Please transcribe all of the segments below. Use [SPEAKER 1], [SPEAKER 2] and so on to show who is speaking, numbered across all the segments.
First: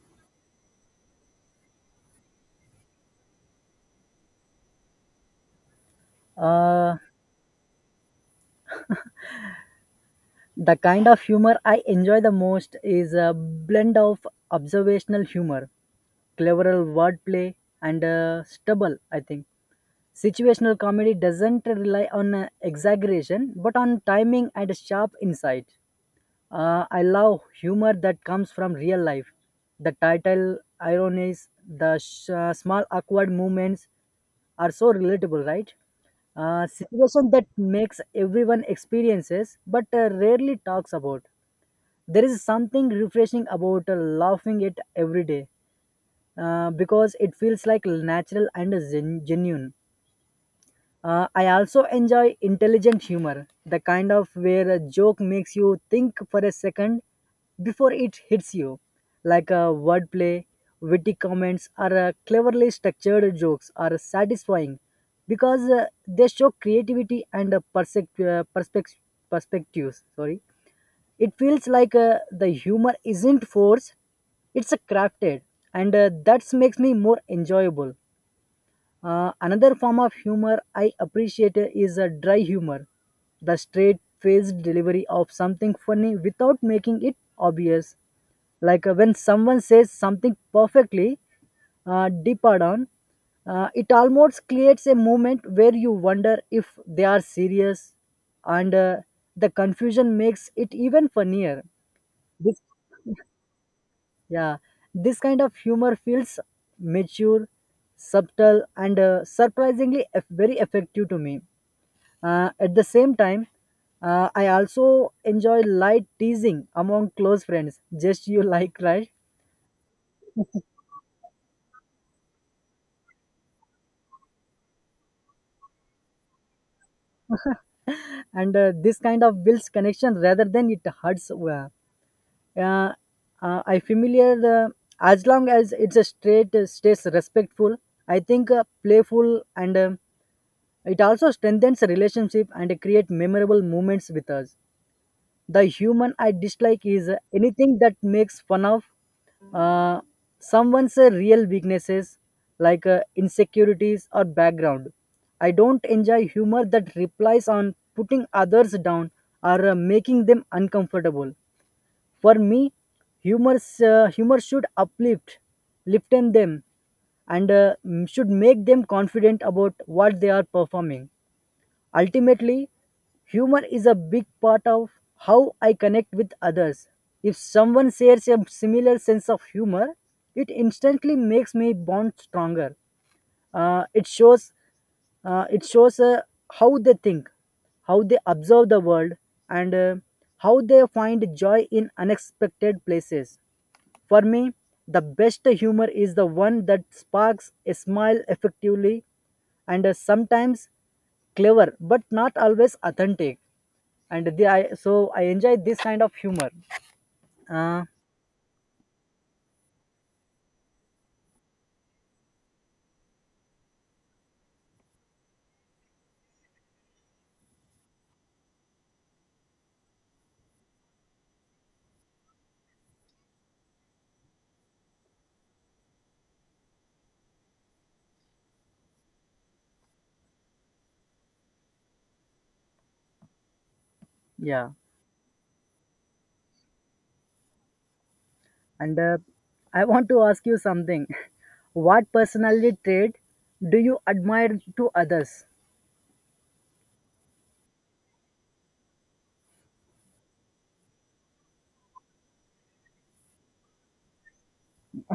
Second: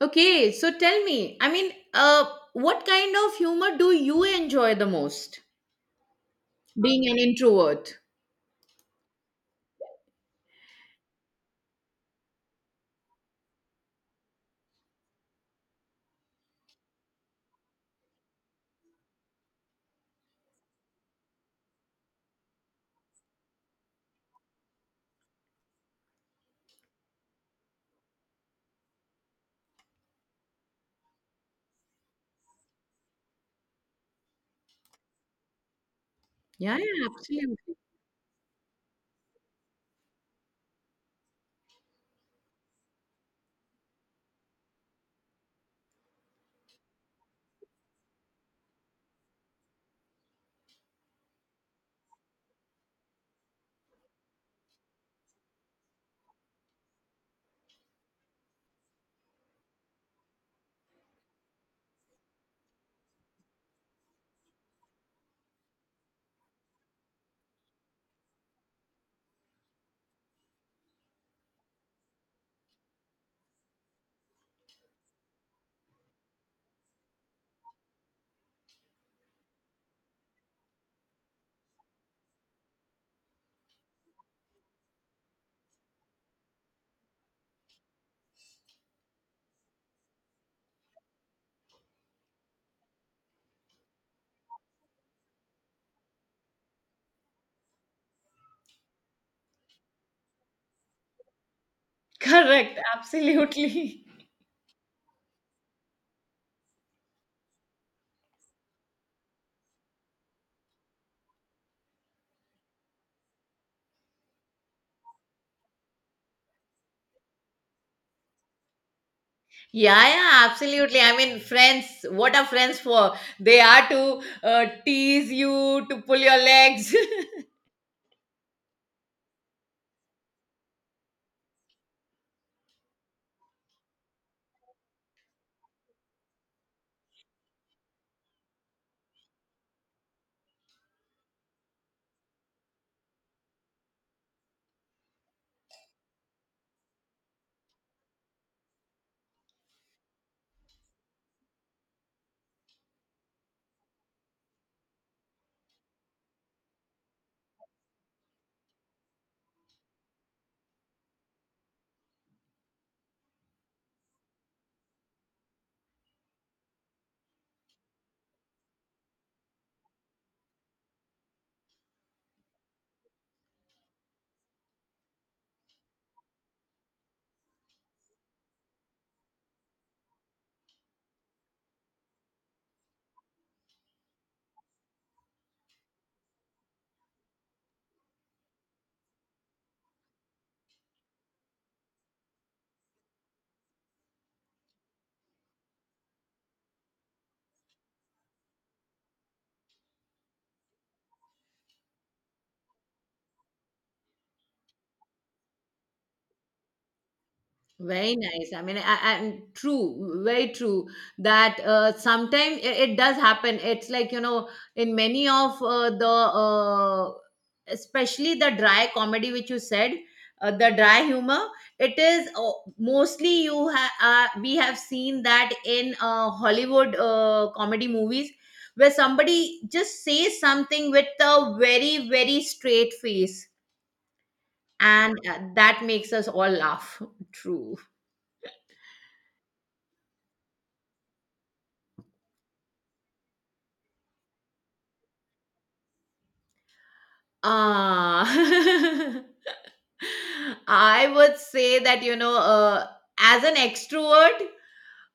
[SPEAKER 1] Okay, so tell me, I mean, what kind of humor do you enjoy the most?
[SPEAKER 2] Uh,
[SPEAKER 1] Being an introvert.
[SPEAKER 2] the kind of humor I enjoy the most is a blend of observational humor, clever wordplay, and stubble, I think. Situational comedy doesn't rely on exaggeration but on timing and sharp insight. I love humor that comes from real life. The title ironies, the small awkward moments are so relatable, right?
[SPEAKER 1] Yeah, yeah,
[SPEAKER 2] Situation that
[SPEAKER 1] absolutely.
[SPEAKER 2] makes everyone experiences but rarely talks about. There is something refreshing about laughing it every day because it feels like natural and genuine. I also enjoy intelligent humor, the kind of where a joke makes you think for a second before it hits you, like a wordplay, witty comments, or cleverly structured jokes are satisfying because they show creativity and perspectives. Sorry, it feels like the humor isn't forced; it's crafted, and that makes me more enjoyable. Another form of humor I appreciate is a dry humor, the straight faced delivery of something funny without making it obvious. Like when someone says something perfectly deep down, it almost creates a moment where you wonder if they are serious, and the confusion makes it even funnier. This
[SPEAKER 1] Correct, absolutely.
[SPEAKER 2] yeah, this kind of humor feels mature, subtle, and surprisingly very effective to me. At the same time, I also enjoy light teasing among close friends, just you like, right?
[SPEAKER 1] Yeah, yeah, absolutely. I mean, friends, what are friends for? They are to tease you, to pull your legs.
[SPEAKER 2] And this kind of builds connection rather than it hurts. Uh, I familiar the as long as it's a straight stays respectful. I think playful and it also strengthens relationship and create memorable moments with us. The human I dislike is anything that makes fun of uh, someone's real weaknesses like insecurities or background. I don't enjoy humor that replies on putting others down or making them uncomfortable. For me, humor should uplift, liften them, and should make them confident about what they are performing. Ultimately, humor is a big part of how I connect with others. If someone shares a similar sense of humor, it instantly makes me bond stronger. Uh, it shows, it shows how they think, how they observe the world, and how they find joy in unexpected places. For me, the best humor is the one that sparks a smile effectively and is sometimes clever but not always authentic. So I enjoy this kind of humor. Uh,
[SPEAKER 1] Very nice. I mean, and true, very true that sometimes it does happen. It's like, you know, in many of especially the dry comedy, which you said, the dry humor. It is mostly you have, we have seen that in Hollywood comedy movies where somebody just says something with a very, very straight face.
[SPEAKER 2] yeah.
[SPEAKER 1] And that makes us all laugh. True.
[SPEAKER 2] And I want to ask you something. What personality trait do you admire to others?
[SPEAKER 1] Ah, I would say that, you know, as an extrovert,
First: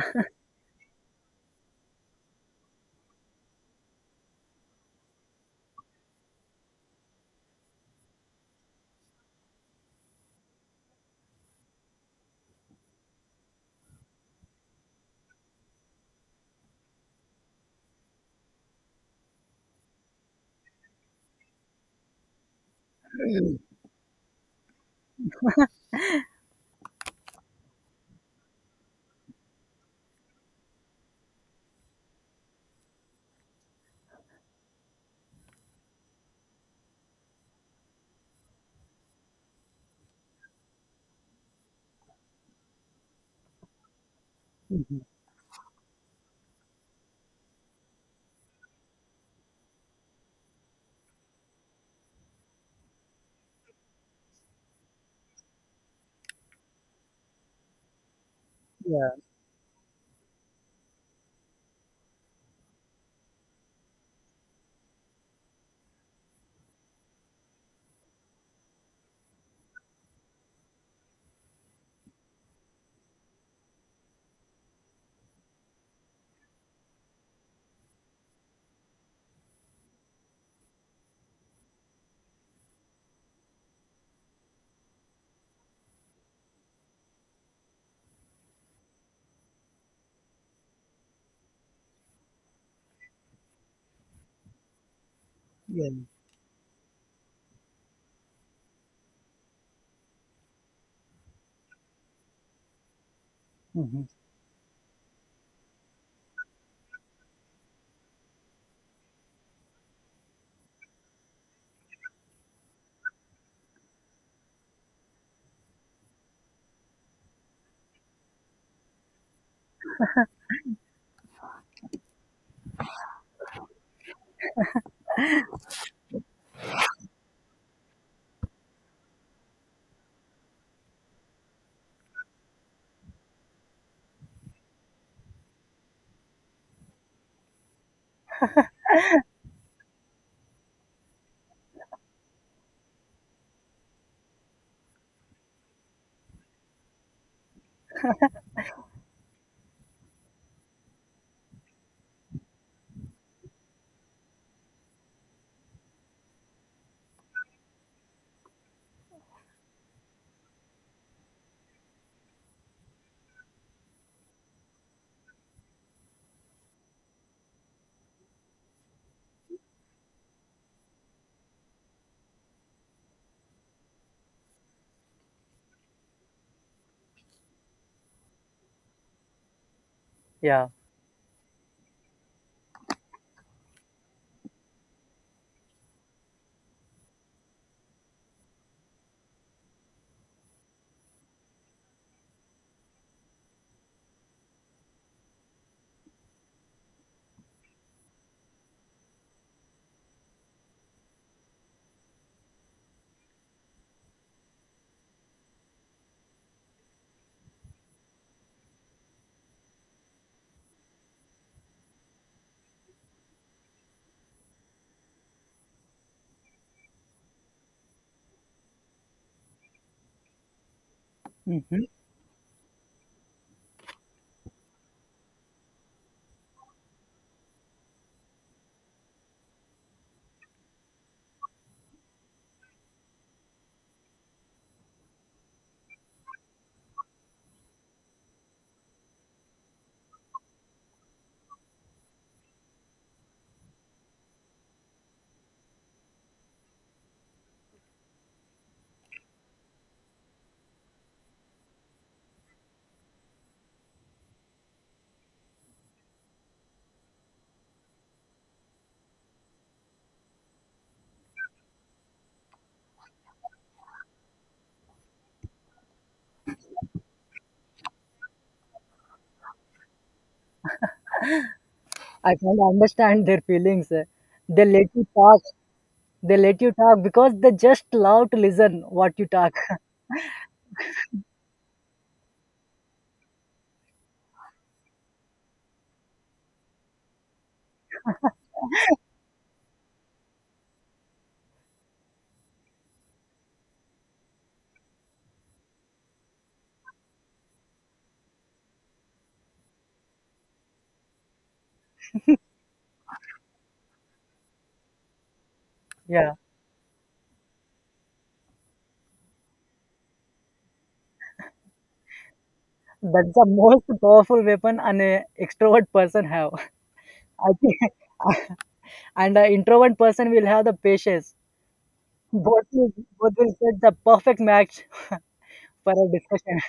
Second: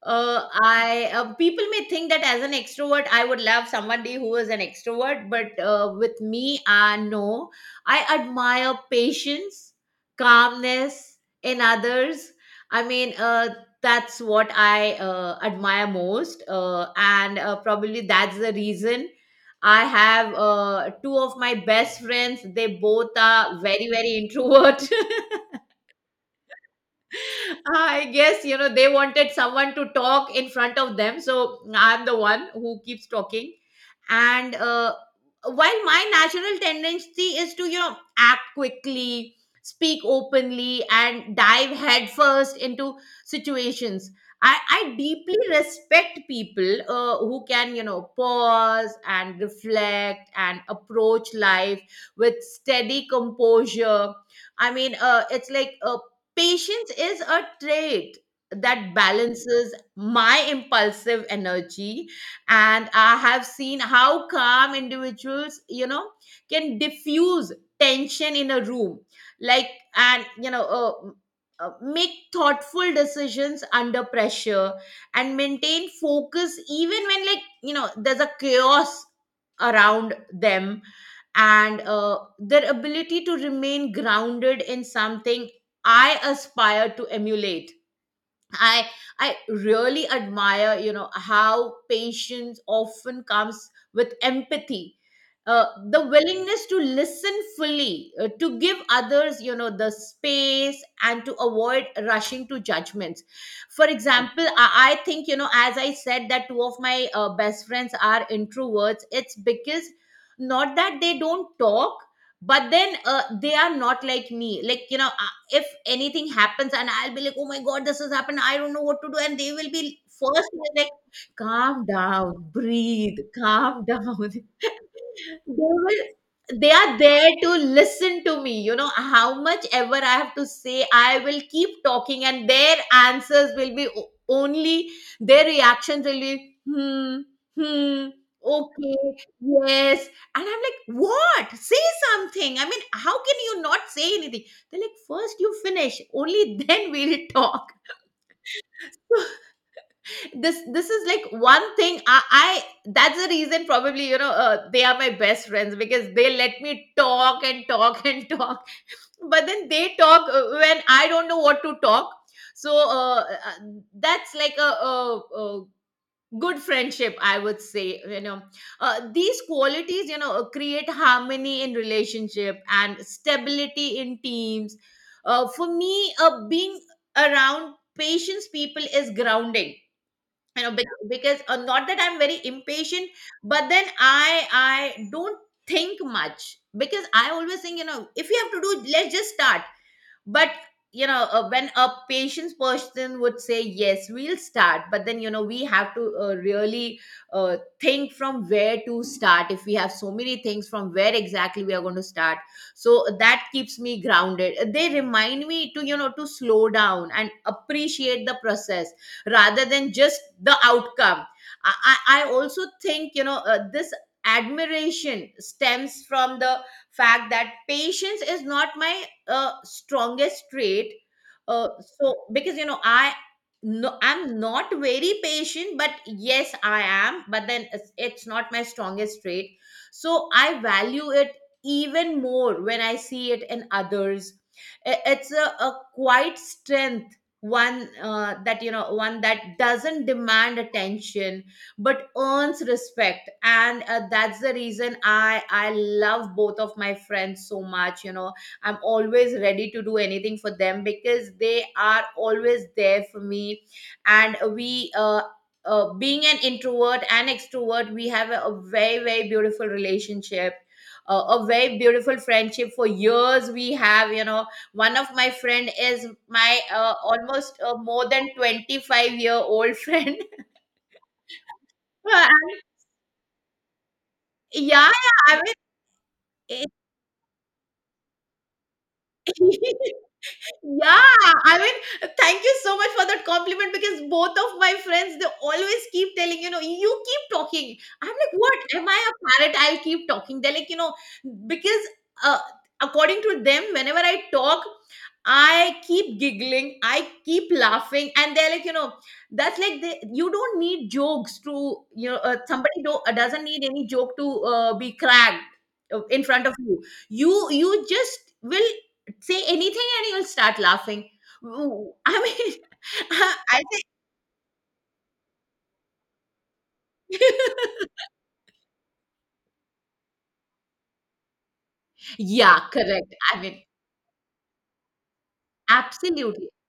[SPEAKER 1] I people may think that as an extrovert, I would love somebody who is an extrovert, but with me, no. I admire patience, calmness in others. I mean, that's what I admire most, and probably that's the reason I have two of my best friends. They both are very, very introvert. I guess, you know, they wanted someone to talk in front of them. So I'm the one who keeps talking. And while my natural tendency is to, you know, act quickly, speak openly, and dive headfirst into situations, I deeply respect people who can, you know, pause and reflect and approach life with steady composure. I mean, it's like patience is a trait that
[SPEAKER 2] Yeah.
[SPEAKER 1] balances my impulsive energy, and I have seen how calm individuals, you know, can diffuse tension in a room, like, and you know, make thoughtful decisions under pressure and maintain focus even when, like, you know, there's a chaos around them, and their ability to remain grounded in something I aspire to emulate. I I really admire, you know, how patience often comes with empathy.
[SPEAKER 2] Yeah.
[SPEAKER 1] The willingness to listen fully, to give others, you know, the space and to avoid rushing to judgments. For
[SPEAKER 2] Mhm.
[SPEAKER 1] example, I think, you know, as I said, that two of my best friends are introverts. It's because not that they don't talk, but then they are not like me. Like, you know, if anything happens and I'll be like, oh my God, this has happened. I don't know what to do. And they will be first like, calm down, breathe, calm down. Will they are there to listen to me. You know, how much ever I have to say, I will keep talking, and their answers will be only, their reactions will be hmm, hmm, okay, yes. And I'm like, what? Say something. I mean, how can you not say anything? They're like, first you finish, only then we'll talk. This is like one thing. I That's the reason, probably, you know, they are my best friends because they let me talk and talk and talk, but then they talk when I don't know what to talk. So that's like a good friendship, I would say. You know, these qualities, you know, create harmony in relationship and stability in teams. For me, being around patience people is grounding, you
[SPEAKER 2] Yeah.
[SPEAKER 1] know, because not that I'm very impatient, but then I don't think much, because I always think, you know, if you have to do, let's just start. But you know, when a patient's person would say, yes, we'll start, but then, you know, we have to really think from where to start, if we have so many things, from where exactly we are going to start. So that keeps me grounded. They remind me to, you know, to slow down and appreciate the process rather than just the outcome. I also think, you know, this admiration stems from the fact that patience is not my strongest trait. Uh,
[SPEAKER 2] Mhm.
[SPEAKER 1] so, because you know, I no, I'm not very patient, but yes I am. But then it's not my strongest trait. So I value it even more when I see it in others. It's a quiet strength, one that, you know, one that doesn't demand attention but earns respect. And that's the reason I love both of my friends so much. You know, I'm always ready to do anything for them because they are always there for me. And we, being an introvert and extrovert, we have a very, very beautiful relationship. A very beautiful friendship for years we have, you know. One of my friend is my almost, more than 25-year-old friend. Yeah,
[SPEAKER 2] I can understand their feelings. They let
[SPEAKER 1] yeah.
[SPEAKER 2] you talk.
[SPEAKER 1] I
[SPEAKER 2] They let you talk because they just love to listen what you
[SPEAKER 1] mean.
[SPEAKER 2] talk.
[SPEAKER 1] Yeah, I mean, thank you so much for that compliment, because both of my friends, they always keep telling, you know, you keep talking. I'm like, what? Am I a parrot? I'll keep talking. They're like, you know, because uh, according to them, whenever I talk, I keep giggling, I keep laughing, and they're like, you know, that's like, they, you don't need jokes to, you know, doesn't need any joke to be cracked in
[SPEAKER 2] Yeah,
[SPEAKER 1] front of you. You just will say anything and you'll start laughing. Ooh, I mean,
[SPEAKER 2] that's the
[SPEAKER 1] I think,
[SPEAKER 2] most powerful weapon an extrovert person have. I think, and an introvert person will have the patience.
[SPEAKER 1] yeah,
[SPEAKER 2] Both will,
[SPEAKER 1] correct.
[SPEAKER 2] both
[SPEAKER 1] I
[SPEAKER 2] will
[SPEAKER 1] mean,
[SPEAKER 2] get the perfect match for a
[SPEAKER 1] absolutely.
[SPEAKER 2] discussion.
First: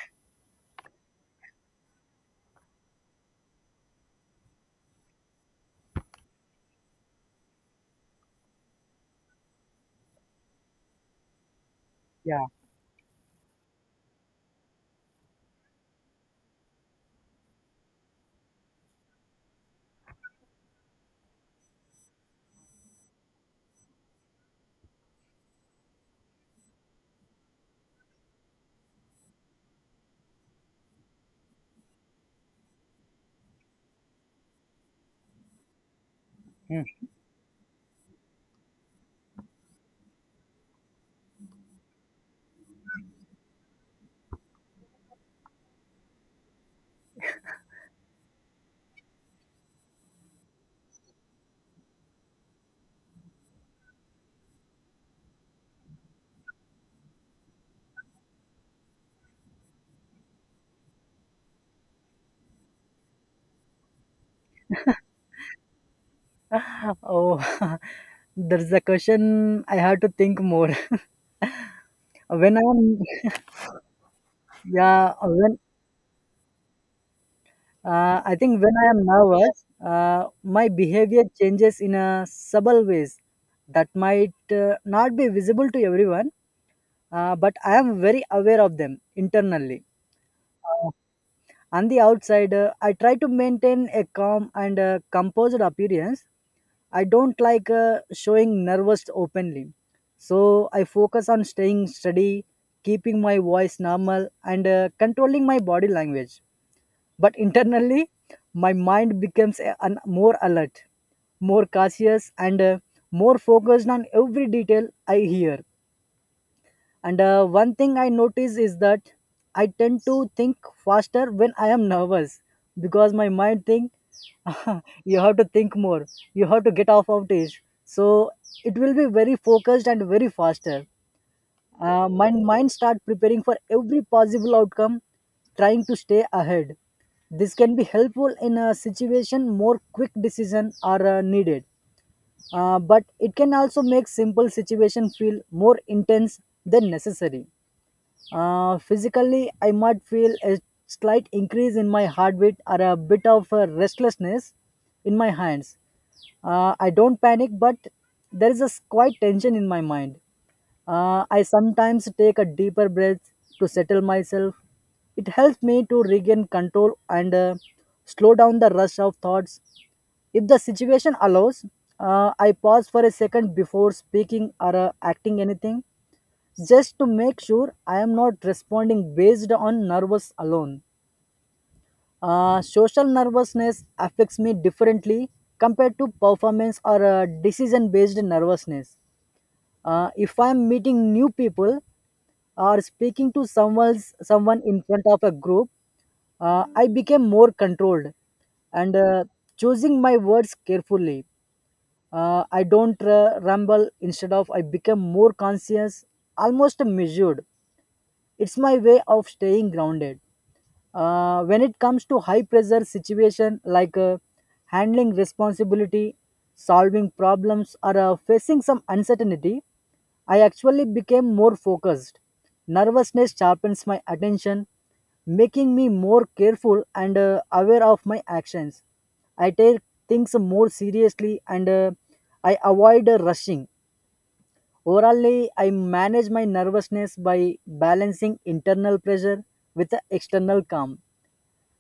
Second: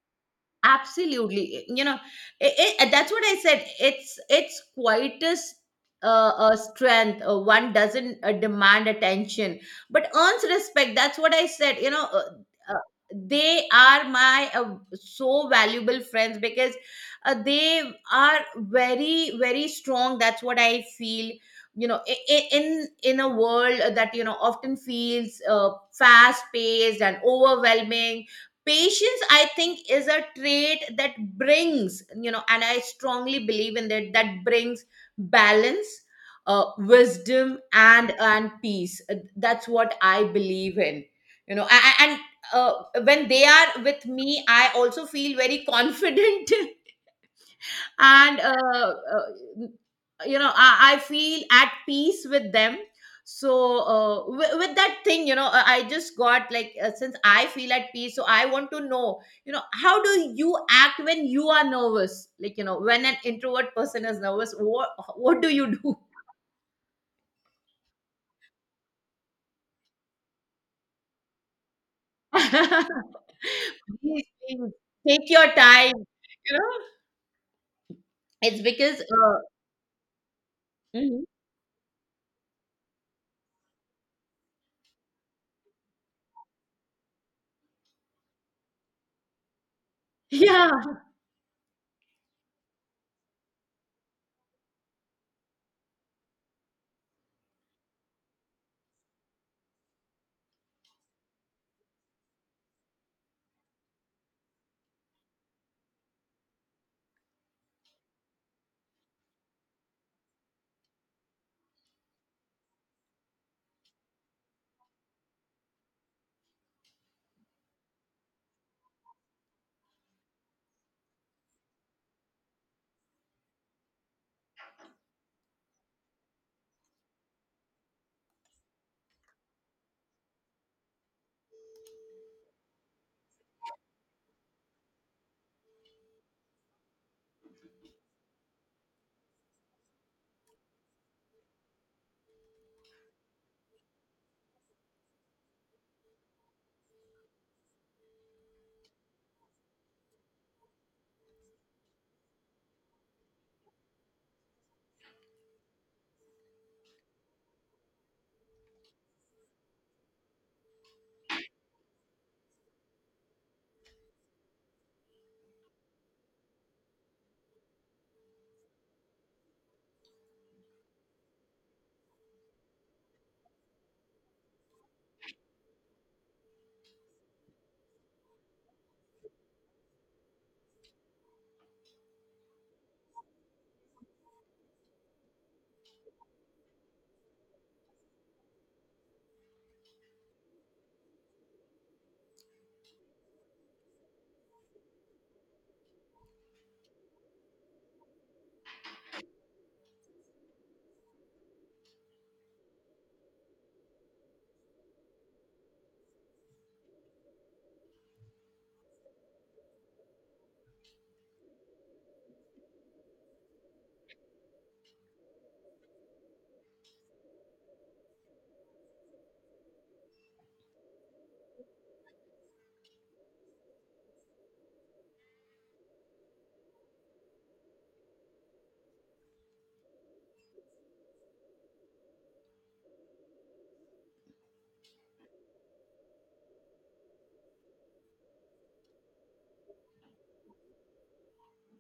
[SPEAKER 1] Absolutely, you know, that's what I said, it's quietest strength, one doesn't demand attention but earns respect. That's what I said, you know.
[SPEAKER 2] Yeah.
[SPEAKER 1] Uh, they are my so valuable friends, because they are very, very strong. That's what I feel, you know. In a world that, you know, often feels fast paced and overwhelming, patience, I think, is a trait that brings, you know, and I strongly believe in that, that brings balance, wisdom, and peace. That's what I believe in, you know, and uh, when they are with me I also feel very confident. And you know, I feel at peace with them. So with that thing, you know, I just got like, since I feel at peace, so I want to know, you know, how do you act when you are nervous, like, you know, when an introvert person is nervous, what do you do?
[SPEAKER 2] Hmm. Oh, there's a question I have to think more. When I'm
[SPEAKER 1] Please, please,
[SPEAKER 2] yeah,
[SPEAKER 1] take your
[SPEAKER 2] when
[SPEAKER 1] time, you know.
[SPEAKER 2] I think
[SPEAKER 1] It's
[SPEAKER 2] when I
[SPEAKER 1] because
[SPEAKER 2] am nervous, my behavior
[SPEAKER 1] mhm.
[SPEAKER 2] changes in a subtle ways that might not be visible to everyone, but I am very aware of them internally.
[SPEAKER 1] Yeah,
[SPEAKER 2] Uh, on the outside, I try to maintain a calm and composed appearance. I don't like showing nervous openly. So I focus on staying steady, keeping my voice normal, and controlling my body language. But internally, my mind becomes more alert, more cautious, and more focused on every detail I hear. And one thing I notice is that I tend to think faster when I am nervous because my mind thinks you have to think more, you have to get off of this. So it will be very focused and very faster. My mind start preparing for every possible outcome, trying to stay ahead. This can be helpful in a situation more quick decision are needed. But it can also make simple situation feel more intense than necessary. Physically, I might feel a slight increase in my heartbeat or a bit of restlessness in my hands. I don't panic, but there is a quite tension in my mind. I sometimes take a deeper breath to settle myself. It helps me to regain control and slow down the rush of thoughts. If the situation allows, I pause for a second before speaking or acting anything, just to make sure I am not responding based on nervous alone. Social nervousness affects me differently compared to performance or decision based nervousness. If I'm meeting new people or speaking to someone in front of a group, I became more controlled and choosing my words carefully. I don't ramble. Instead of I become more conscious, almost measured. It's my way of staying grounded. When it comes to high pressure situation like handling responsibility, solving problems, or facing some uncertainty, I actually became more focused. Nervousness sharpens my attention, making me more careful and aware of my actions. I take things more seriously and I avoid rushing. Overall, I manage my nervousness by balancing internal pressure with the external calm.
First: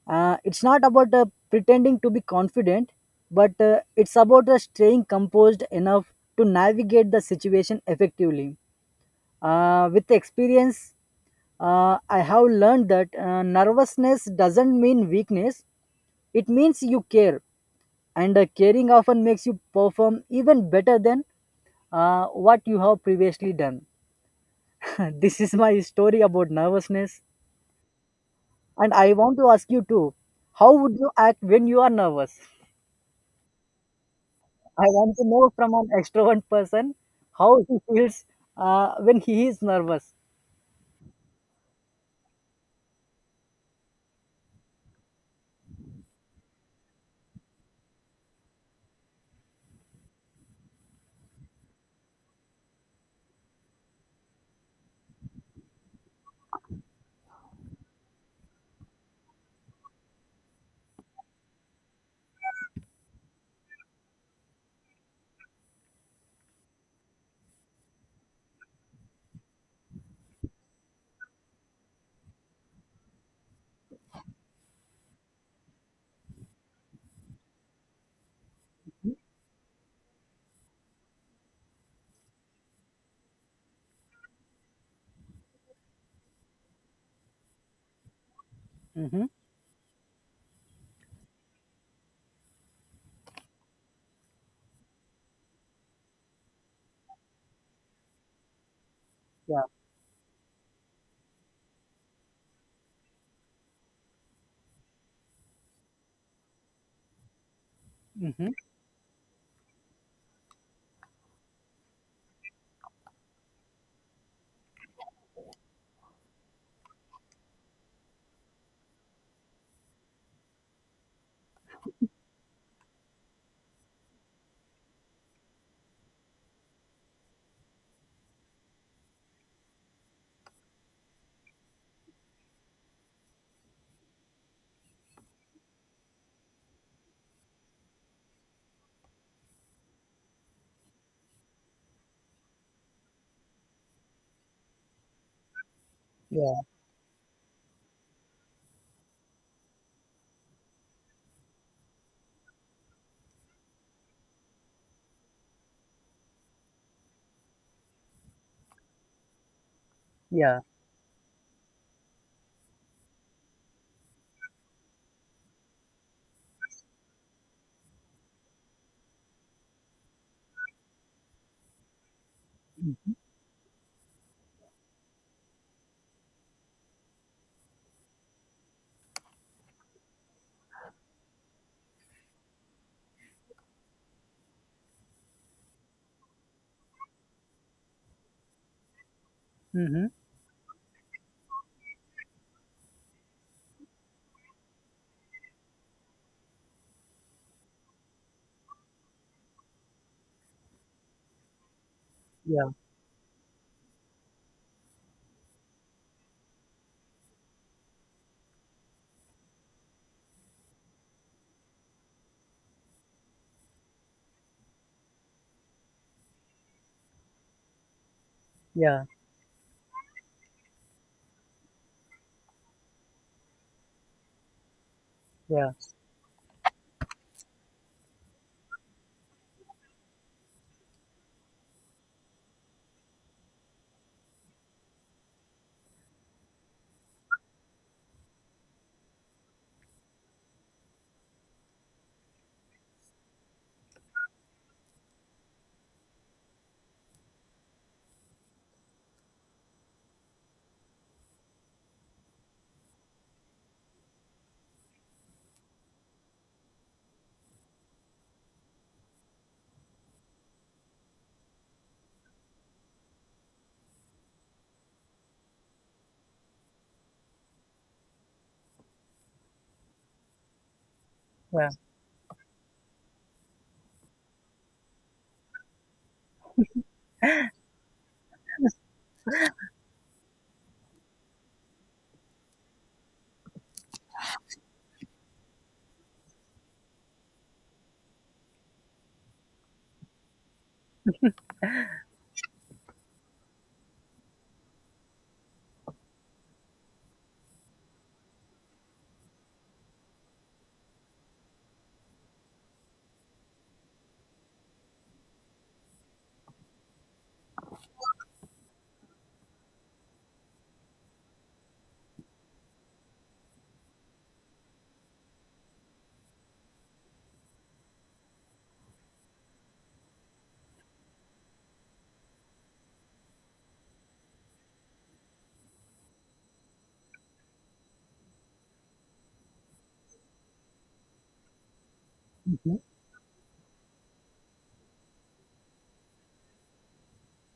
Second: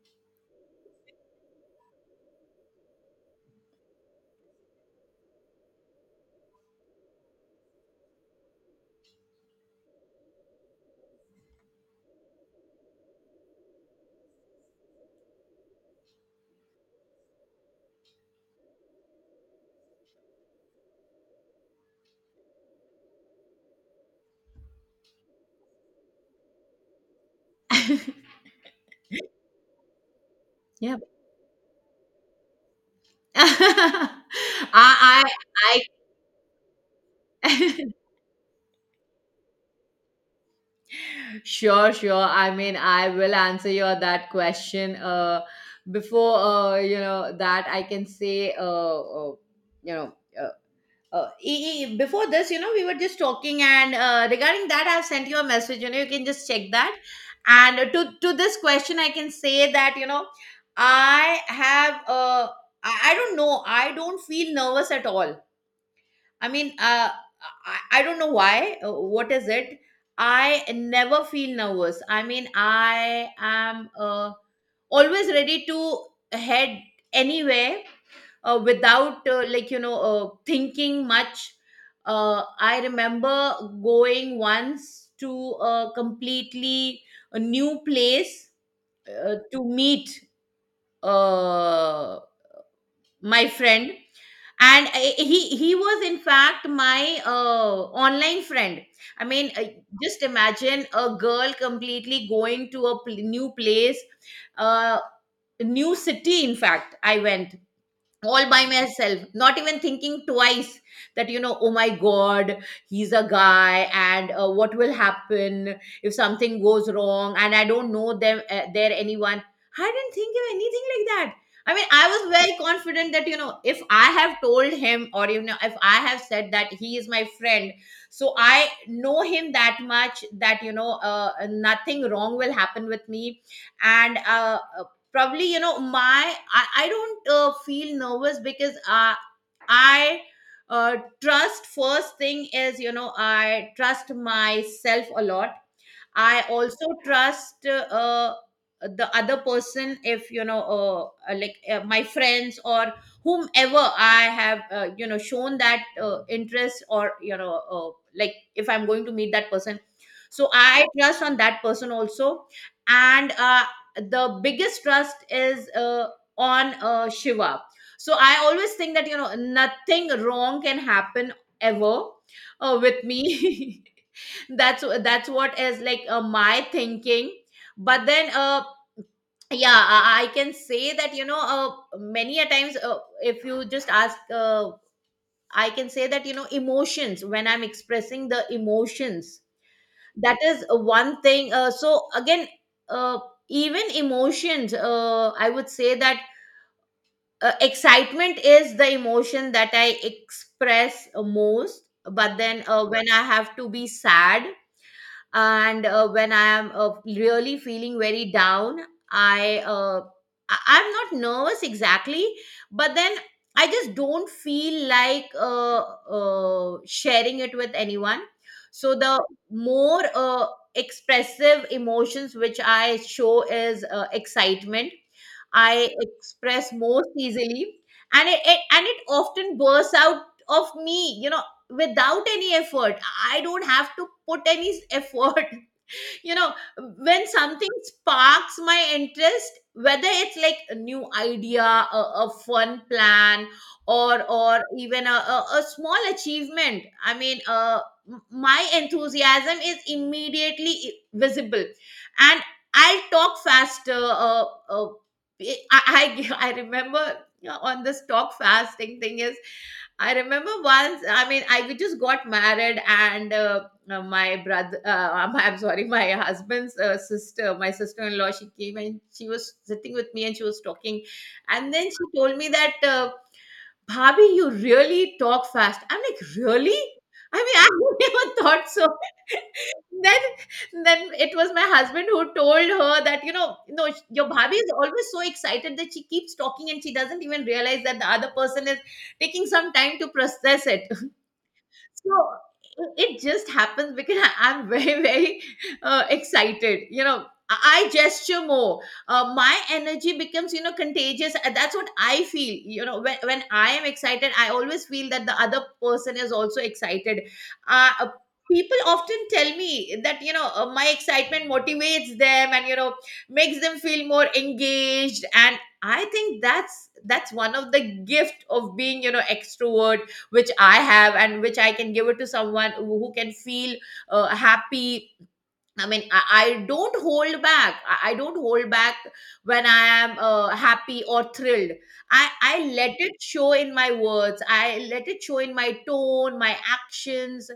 [SPEAKER 2] It's not about pretending to be confident, but it's about staying composed enough to navigate the situation effectively. With experience, I have learned that nervousness doesn't mean weakness, it means you care, and caring often makes you perform even better than what you have previously done. This is my story about nervousness, and I want to ask you too, how would
[SPEAKER 1] yeah.
[SPEAKER 2] you act when you are nervous? I want to
[SPEAKER 1] I, I,
[SPEAKER 2] know from an extrovert person how he
[SPEAKER 1] I,
[SPEAKER 2] feels when he is nervous.
[SPEAKER 1] Sure, sure. I mean, I will answer your that question. Before you know that, I can say, uh you know. Uh, Before this, you know, we were just talking, and regarding that, I've sent you a message. You know, you can just check that. And to this question, I can say that, you know, I have uh, I don't know, I don't feel nervous at all. I mean, I don't know why. What is it? I never feel nervous. I mean, I am always ready to head anywhere without, like, you know, thinking much. I remember going once to a completely a new place,
[SPEAKER 2] Mm-hmm.
[SPEAKER 1] to meet uh, my friend, and he was, in fact, my online friend. I mean,
[SPEAKER 2] Yeah.
[SPEAKER 1] just imagine, a girl completely going to a new place, uh, new city. In fact, I went all
[SPEAKER 2] Mm-hmm.
[SPEAKER 1] by myself, not even thinking twice that, you know, oh my God, he's a guy, and what will happen if something goes wrong, and I don't know them, there, anyone. I didn't think of anything like that. I mean, I was very confident that, you know, if I have told him, or you know, if I have said that he is my friend, so I know him that much that, you know, nothing wrong will happen with me. And probably, you know, I don't feel nervous, because I trust. First thing is, you know, I trust myself a lot. I
[SPEAKER 2] Yeah.
[SPEAKER 1] also trust the other person, if you know, like my friends, or whomever I have, you know, shown that interest, or you know, like, if I'm going to meet that person. So
[SPEAKER 2] Yeah.
[SPEAKER 1] I trust on that person also, and the biggest trust is on Shiva. So I always think that nothing wrong can happen ever with me that's what is like my thinking, but then I can say that many a times, if you just ask, I can say that you know emotions, when I'm expressing the emotions,
[SPEAKER 2] Mm-hmm.
[SPEAKER 1] that is one thing. So again, uh, even emotions, I would say that, excitement is the emotion that I express most. But then
[SPEAKER 2] Yeah.
[SPEAKER 1] when I have to be sad, and when I am really feeling very down, i uh, I'm not nervous exactly, but then I just don't feel like sharing it with anyone. so
[SPEAKER 2] Yeah.
[SPEAKER 1] the more expressive emotions which I show is excitement.
[SPEAKER 2] Yeah.
[SPEAKER 1] I express most easily, and it often bursts out of me, you know, without any effort. I don't have to put any effort, you know, when something sparks my interest, whether it's like a new idea, a fun plan, or even a small achievement. I mean, my enthusiasm is immediately visible, and I'll talk faster. I remember, you know, on this talk fasting thing is, I remember once, I mean, I just got married, and I'm sorry, my husband's sister, my sister-in-law, she came and she was sitting with me and she was talking,
[SPEAKER 2] Yeah.
[SPEAKER 1] and then she told me that, bhabhi, you really talk fast. I'm like, really? I mean, I never thought so. then then it was my husband who told her that, you know, no, your bhabi is always so excited that she keeps talking and she doesn't even realize that the other person is taking some time to process it. So it just happens because I'm very, very excited. You know, I gesture more. My energy becomes, you know, contagious. That's what I feel. You know, when I am excited, I always feel that the other person is also excited. Uh, uh, people often tell me that, you know, my excitement motivates them and, you know, makes them feel more engaged. And I think that's one of the gift of being, you know, extrovert, which I have and which I can give it to someone who can feel happy. I mean, I don't hold back. I don't hold back when I am happy or thrilled. I
[SPEAKER 2] Mhm.
[SPEAKER 1] let it show in my words, I let it show in my tone, my actions.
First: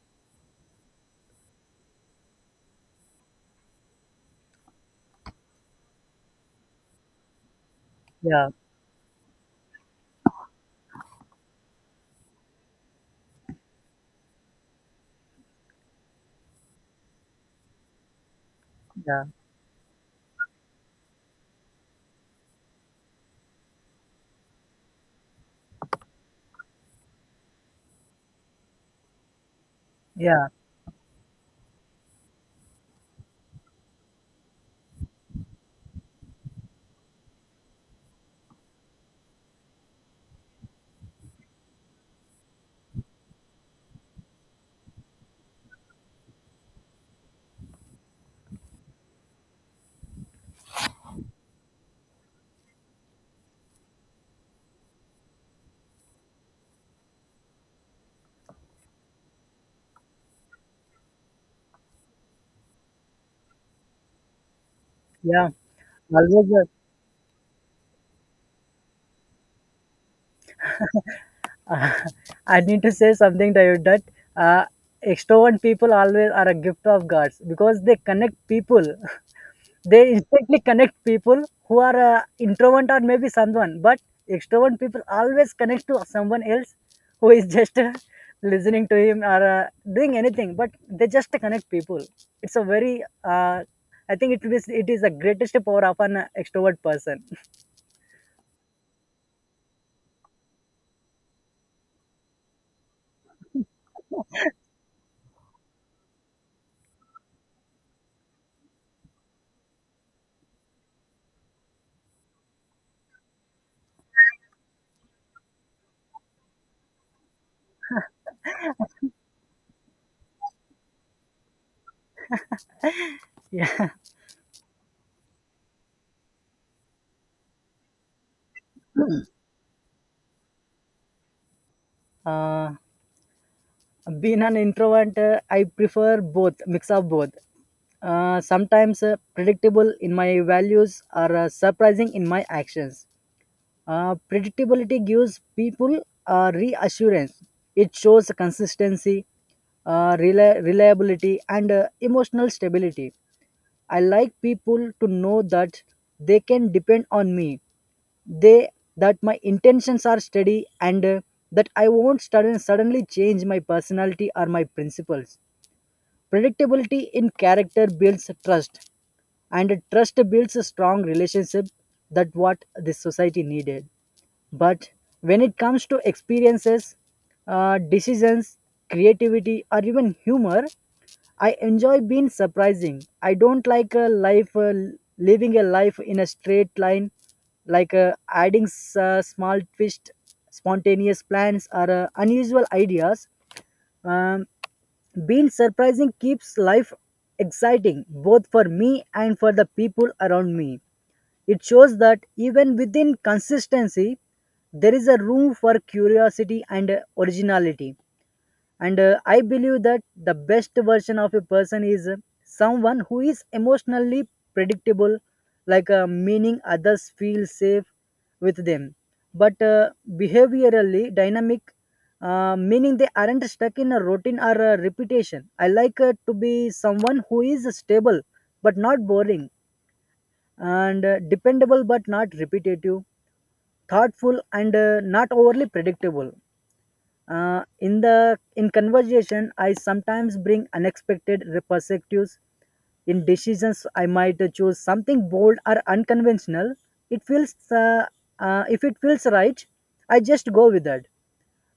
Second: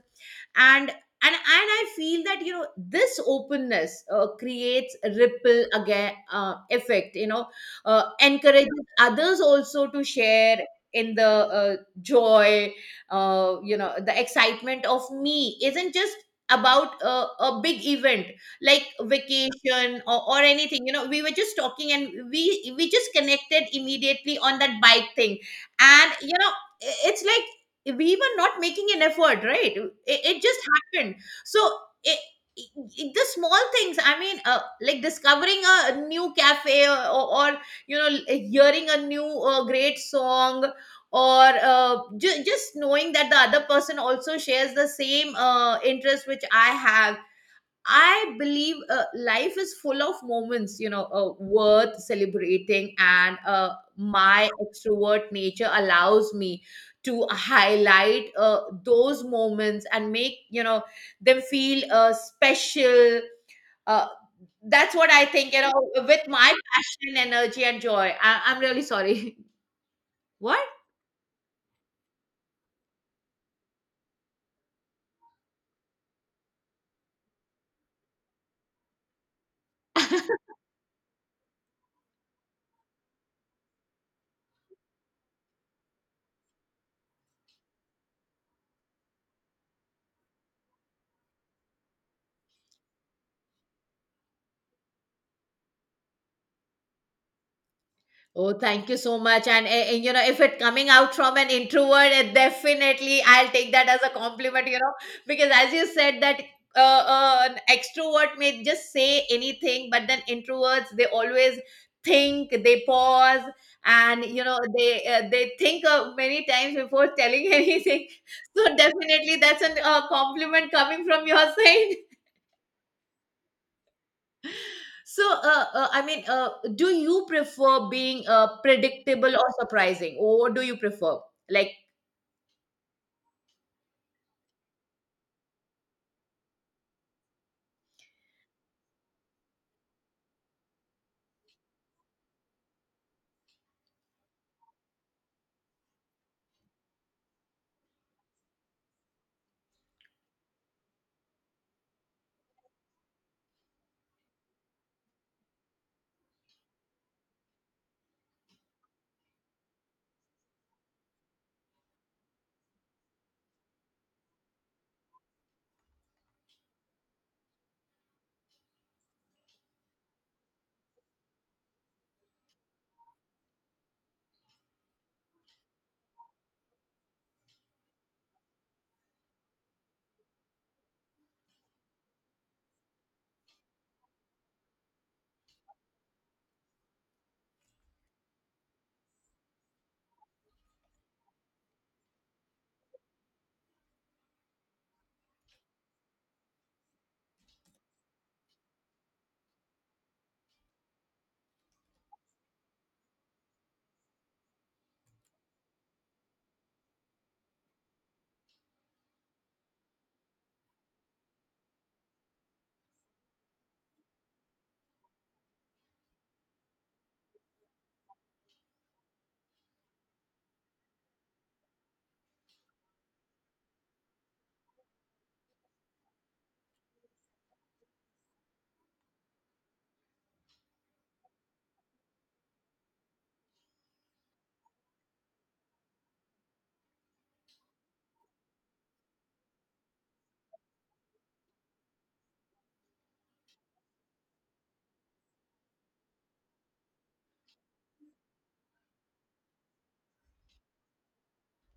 [SPEAKER 1] And I feel that, you know, this openness creates a ripple, again, effect, you know,
[SPEAKER 2] Yeah.
[SPEAKER 1] encourages others also to share in the joy. You know, the excitement of me isn't just about a big event like
[SPEAKER 2] Yeah.
[SPEAKER 1] vacation, or anything. You know, we were just talking and we just connected immediately on that bike thing, and you know, it's like we were not making an effort, right? It
[SPEAKER 2] Yeah.
[SPEAKER 1] just happened. So it, it, the small things, I mean, like discovering a new cafe, or, you know, hearing a new great song, or just knowing that the other person also shares the same interest which I have. I believe life is full of moments, you know, worth celebrating, and my extrovert nature allows me to highlight those moments and make, you know, them feel special. Uh, that's what I
[SPEAKER 2] Yeah.
[SPEAKER 1] think, you know, with my
[SPEAKER 2] Always,
[SPEAKER 1] passion, energy, and joy. I'm really sorry. What?
[SPEAKER 2] uh, I need to say something to you that uh, extrovert people always are a gift of gods because they connect people. They instantly connect people who are introvert or maybe someone, but extrovert people always connect to someone else who is just listening to him or doing anything, but they just connect people. It's a very I think it is, it is the greatest power of an extrovert person.
[SPEAKER 1] Oh, thank you so much. And, you know, if it coming out from an introvert, definitely I'll take that as a compliment, you know, because as you said that, an extrovert may just say anything, but then introverts, they always think, they pause and, you know, they think many times before telling anything. So definitely that's a compliment coming from your side.
[SPEAKER 2] Yeah.
[SPEAKER 1] So, I mean, do you prefer being predictable or surprising? Or do you prefer? Like,
[SPEAKER 2] uh, Being an introvert, I prefer both, mix of both. Sometimes predictable in my values or surprising in my actions. Predictability gives people reassurance. It shows consistency, reliability, and emotional stability. I like people to know that they can depend on me. They that my intentions are steady and that I won't suddenly change my personality or my principles. Predictability in character builds trust, and trust builds a strong relationship. That what this society needed. But when it comes to experiences, decisions, creativity, or even humor, I enjoy being surprising. I don't like a life living a life in a straight line, like adding small twist, spontaneous plans, or unusual ideas. Um, Being surprising keeps life exciting both for me and for the people around me. It shows that even within consistency, there is a room for curiosity and originality. And I believe that the best version of a person is someone who is emotionally predictable, like meaning others feel safe with them, but behaviorally dynamic, meaning they aren't stuck in a routine or a repetition. I like to be someone who is stable but not boring, and dependable but not repetitive, thoughtful and not overly predictable. Uh, in the in conversation I sometimes bring unexpected perspectives. In decisions I might choose something bold or unconventional. It feels If it feels right, I just go with that.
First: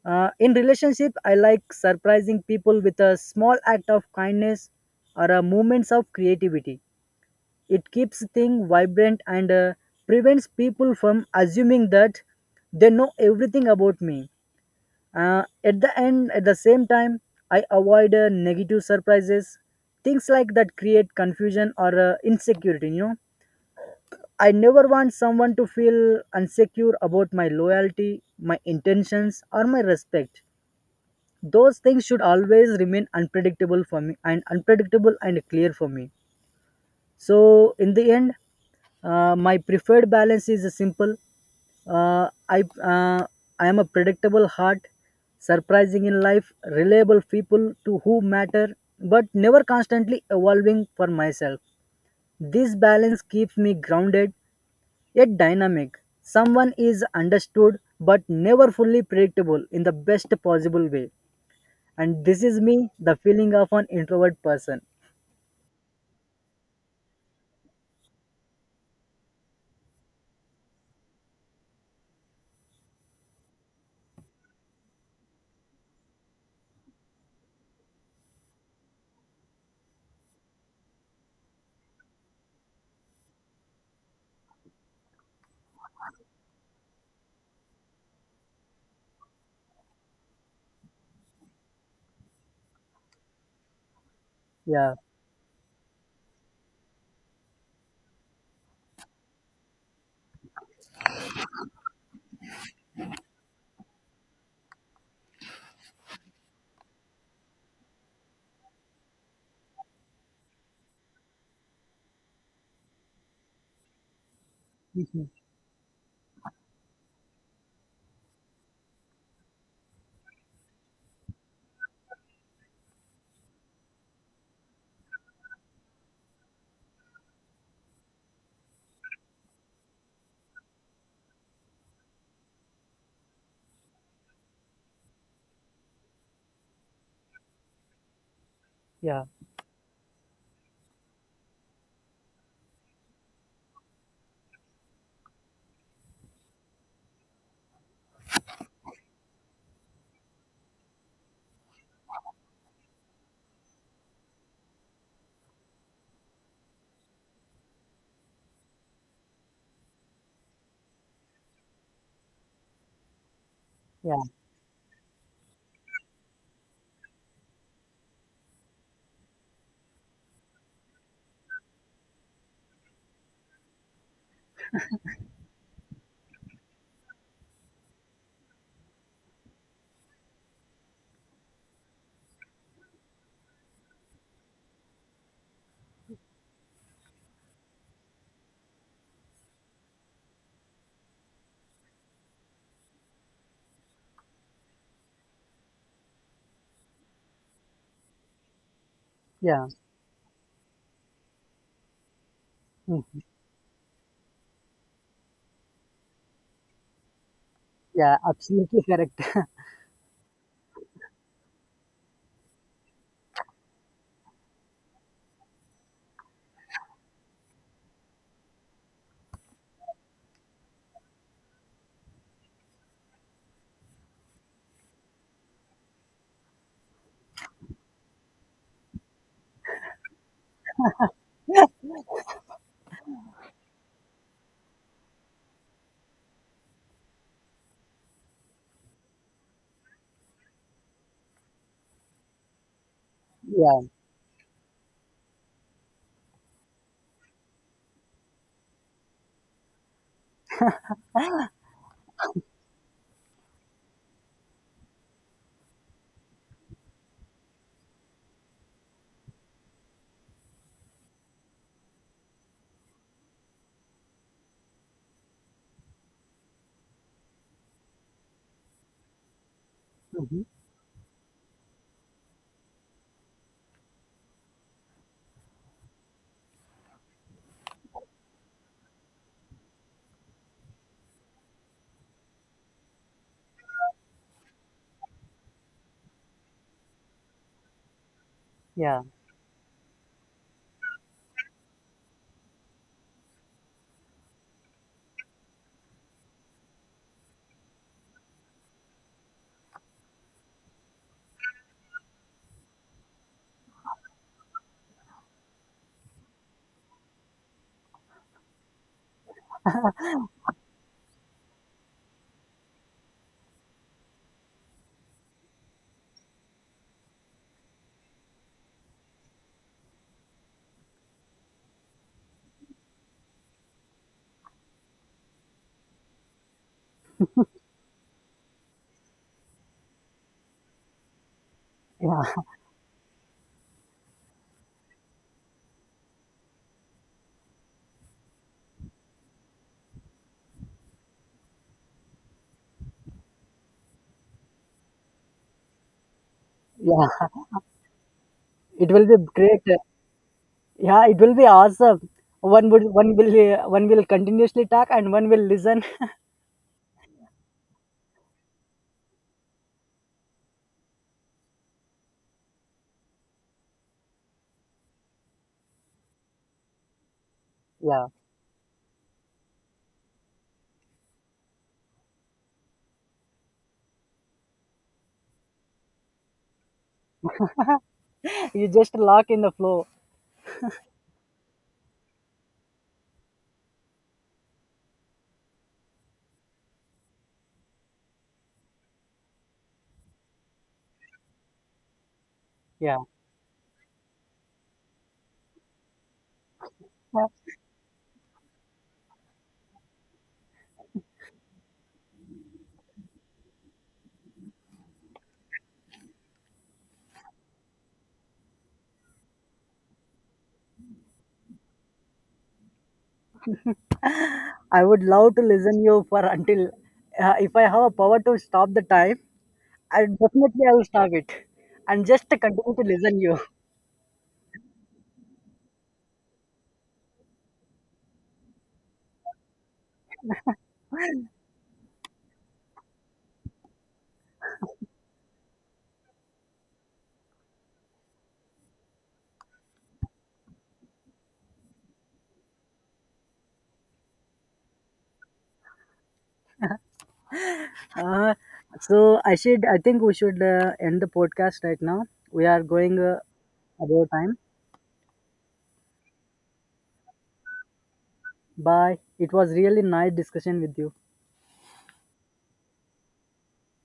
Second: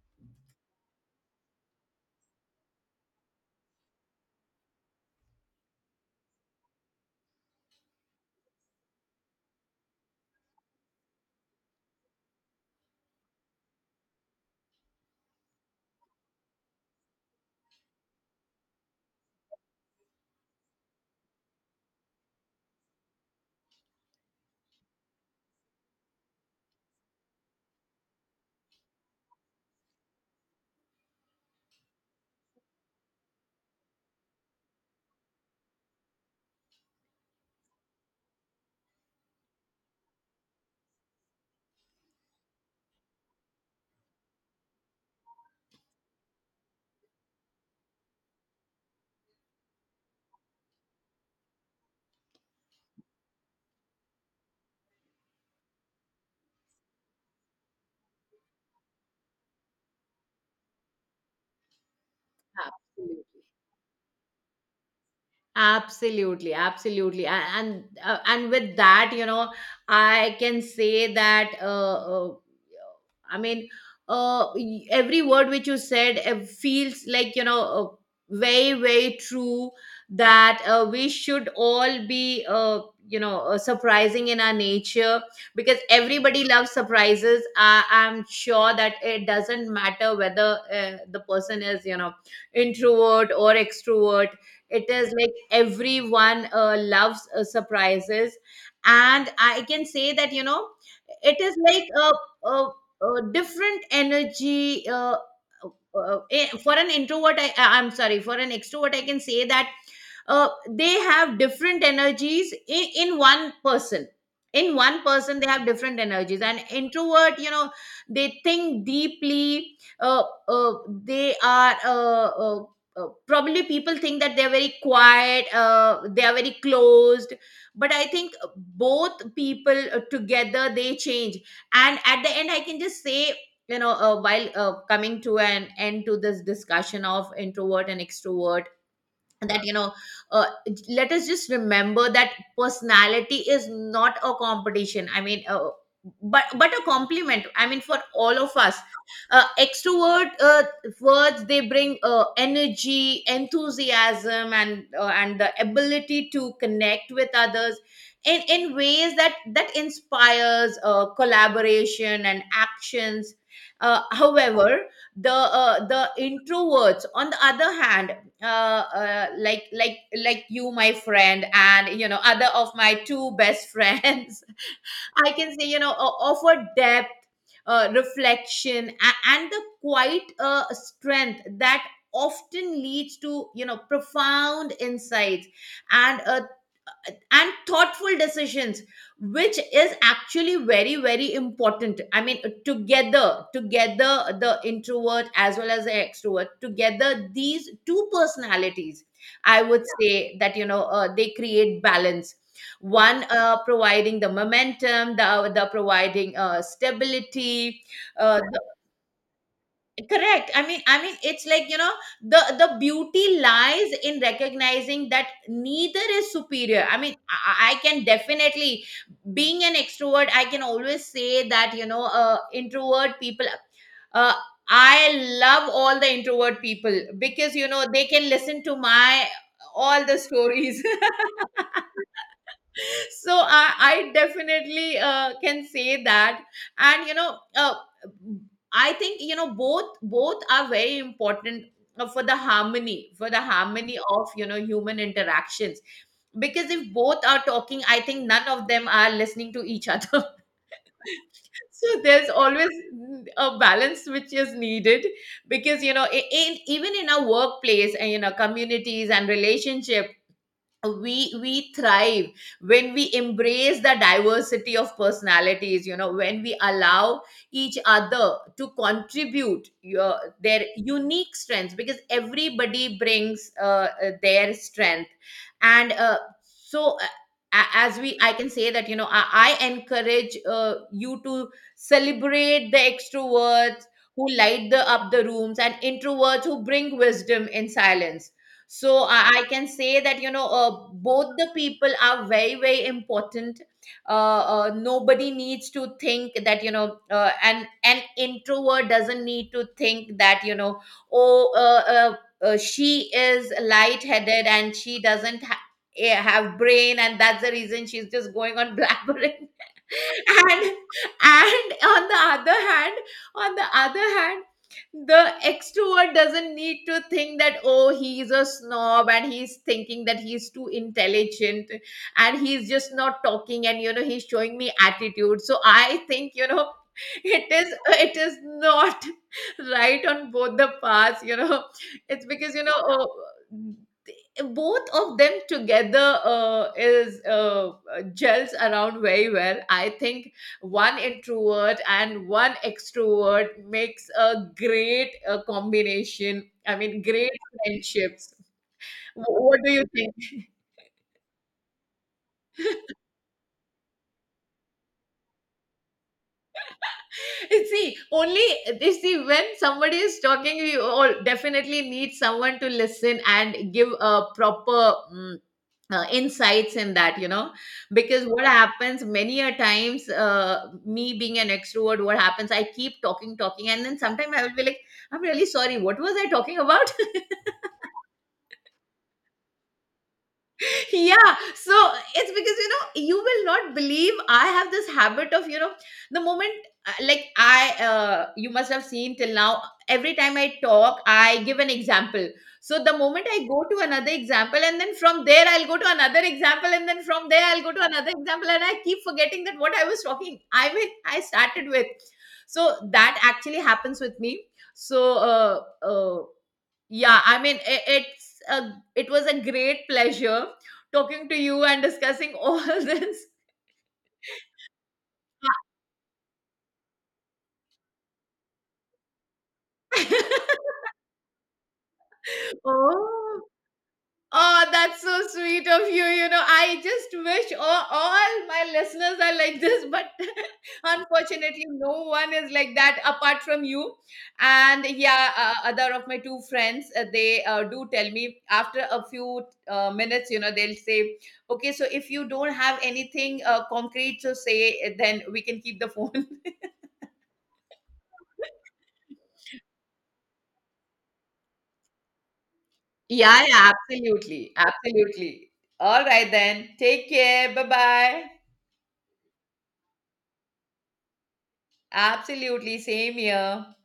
[SPEAKER 2] In relationship I like surprising people with a small act of kindness or a moments of creativity. It keeps things vibrant and prevents people from assuming that they know everything about me. At the end, at the same time, I avoid negative surprises, things like that create confusion or insecurity. You know, I never want someone to feel insecure about my loyalty, my intentions, or my respect. Those things should always remain unpredictable for me and unpredictable and clear for me. So in the end, my preferred balance is a simple. Uh, I uh, I am a predictable heart, surprising in life, reliable people to who matter, but never constantly evolving for myself. This balance keeps me grounded yet dynamic. Someone is understood but never fully predictable in the best possible way. And this is me, the feeling of an introvert person.
[SPEAKER 1] absolutely, absolutely, and with that, you know, I can say that. I mean, every word which you said feels like, you know, very very true. That we should all be you know, surprising in our nature, because everybody loves surprises. I am sure that it doesn't matter whether the person is, you know, introvert or extrovert, it
[SPEAKER 2] Yeah.
[SPEAKER 1] is like everyone loves surprises. And I can say that, you know, it is like a different energy, for an introvert, I'm sorry, for an extrovert, I can say that they have different energies in one person, in one
[SPEAKER 2] Mm-hmm.
[SPEAKER 1] person they have different energies. And introvert, you know, they think deeply, uh, they are probably people think that they're very quiet, they are very closed. But I think both people, together they change. And at the end I can just say, you know, while coming to an end to this discussion of introvert and extrovert,
[SPEAKER 2] yeah,
[SPEAKER 1] that, you know, uh, let us just remember that personality is not a competition, I mean, but a compliment, I mean, for all of us. Extrovert words, they bring energy, enthusiasm, and the ability to connect with others in ways that inspires collaboration and actions.
[SPEAKER 2] yeah,
[SPEAKER 1] However, the introverts, on the other hand, like you, my friend, and you know, other of my two best friends, I can say, you know, offer depth, reflection, and the quite strength that often leads to, you know, profound insights and uh, and thoughtful decisions, which is actually very very important. I mean, together the introvert as well as the extrovert, together these two personalities, I
[SPEAKER 2] yeah.
[SPEAKER 1] would say that, you know, they create balance,
[SPEAKER 2] Mm.
[SPEAKER 1] one providing the momentum, the other providing stability.
[SPEAKER 2] Yeah,
[SPEAKER 1] uh,
[SPEAKER 2] absolutely correct.
[SPEAKER 1] Correct, I mean, I mean, it's like, you know, the beauty lies in recognizing that neither is superior. I mean, I can definitely, being an extrovert, I can always say that, you know, introvert people, uh, I love all the introvert people, because, you know, they can listen to my all the stories. So, I definitely can say that. And you know, I think, you know, both are very important for the harmony, for the
[SPEAKER 2] Yeah.
[SPEAKER 1] harmony of, you know, human interactions, because if both are talking, I think none of them are listening to each other. So there's always, mm, a balance which is needed, because, you know, even in our workplace and in our communities and relationship, we thrive when we embrace the diversity of personalities. You know, when we allow each other to contribute your
[SPEAKER 2] Mhm.
[SPEAKER 1] their unique strengths, because everybody brings their strength, and so uh, as we, I can say that, you know, I encourage you to celebrate the extroverts who light the up the rooms, and introverts who bring wisdom in silence. So
[SPEAKER 2] Yeah.
[SPEAKER 1] I can say that, you know, both the people are very very important. Nobody needs to think that, you know, an introvert doesn't need to think that, you know, oh, she is light headed and she doesn't have brain, and that's the reason she's just going on blabbering. and and on the other hand, on the other hand, the extrovert doesn't need to think that, oh, he's a snob and he's thinking that he's too intelligent and he's just not talking, and you know, he's showing me attitude. So I think, you know, it is not right on both the paths, you know.
[SPEAKER 2] Yeah.
[SPEAKER 1] It's because, you know, oh, both of them together is gels around very well, I think. One introvert and one extrovert makes a great combination, I mean,
[SPEAKER 2] Yeah.
[SPEAKER 1] great friendships.
[SPEAKER 2] It will be
[SPEAKER 1] What
[SPEAKER 2] great.
[SPEAKER 1] do you think?
[SPEAKER 2] Yeah, it will be awesome. One will one will continuously talk and one will listen.
[SPEAKER 1] See, only, you see, when somebody is talking, you all definitely need someone to listen and give a proper, mm, insights in that, you know,
[SPEAKER 2] Yeah.
[SPEAKER 1] because what happens many a times, me being an extrovert, what happens, I keep talking, talking, and then sometimes I will be like, I'm really sorry, what was I talking about?
[SPEAKER 2] You just lock in the flow.
[SPEAKER 1] Yeah, so it's because, you know, you will not believe, I have this habit of, you know, the moment, like I you must have seen till now, every time I talk, I give an example. So the
[SPEAKER 2] Yeah.
[SPEAKER 1] moment I go to another example, and then from there I'll go to another example, and then
[SPEAKER 2] Yeah.
[SPEAKER 1] from there I'll go to another example, and I keep forgetting that what I was talking, I mean, I started with. So that actually happens with me. So, uh, uh, yeah, I mean, I it's it was a great pleasure talking to you and discussing all this.
[SPEAKER 2] I would love to listen you for until if I have a power to stop the time, I definitely I will stop it and just continue to listen you.
[SPEAKER 1] Oh, oh, that's so sweet of you. You know, I just wish all my listeners are like this, but unfortunately, no one is like that apart from you. And yeah, other of my two friends, they do tell me after a few minutes, you know, they'll say, okay, so if you don't have anything concrete to say, then we can keep the phone.
[SPEAKER 2] Uh, so I should. I think we should end the podcast right now. We are going
[SPEAKER 1] Yeah, yeah,
[SPEAKER 2] about time.
[SPEAKER 1] absolutely. Absolutely. All right, then. Take care. Bye bye.
[SPEAKER 2] Bye. It was really nice discussion with you.
[SPEAKER 1] Absolutely. Same here.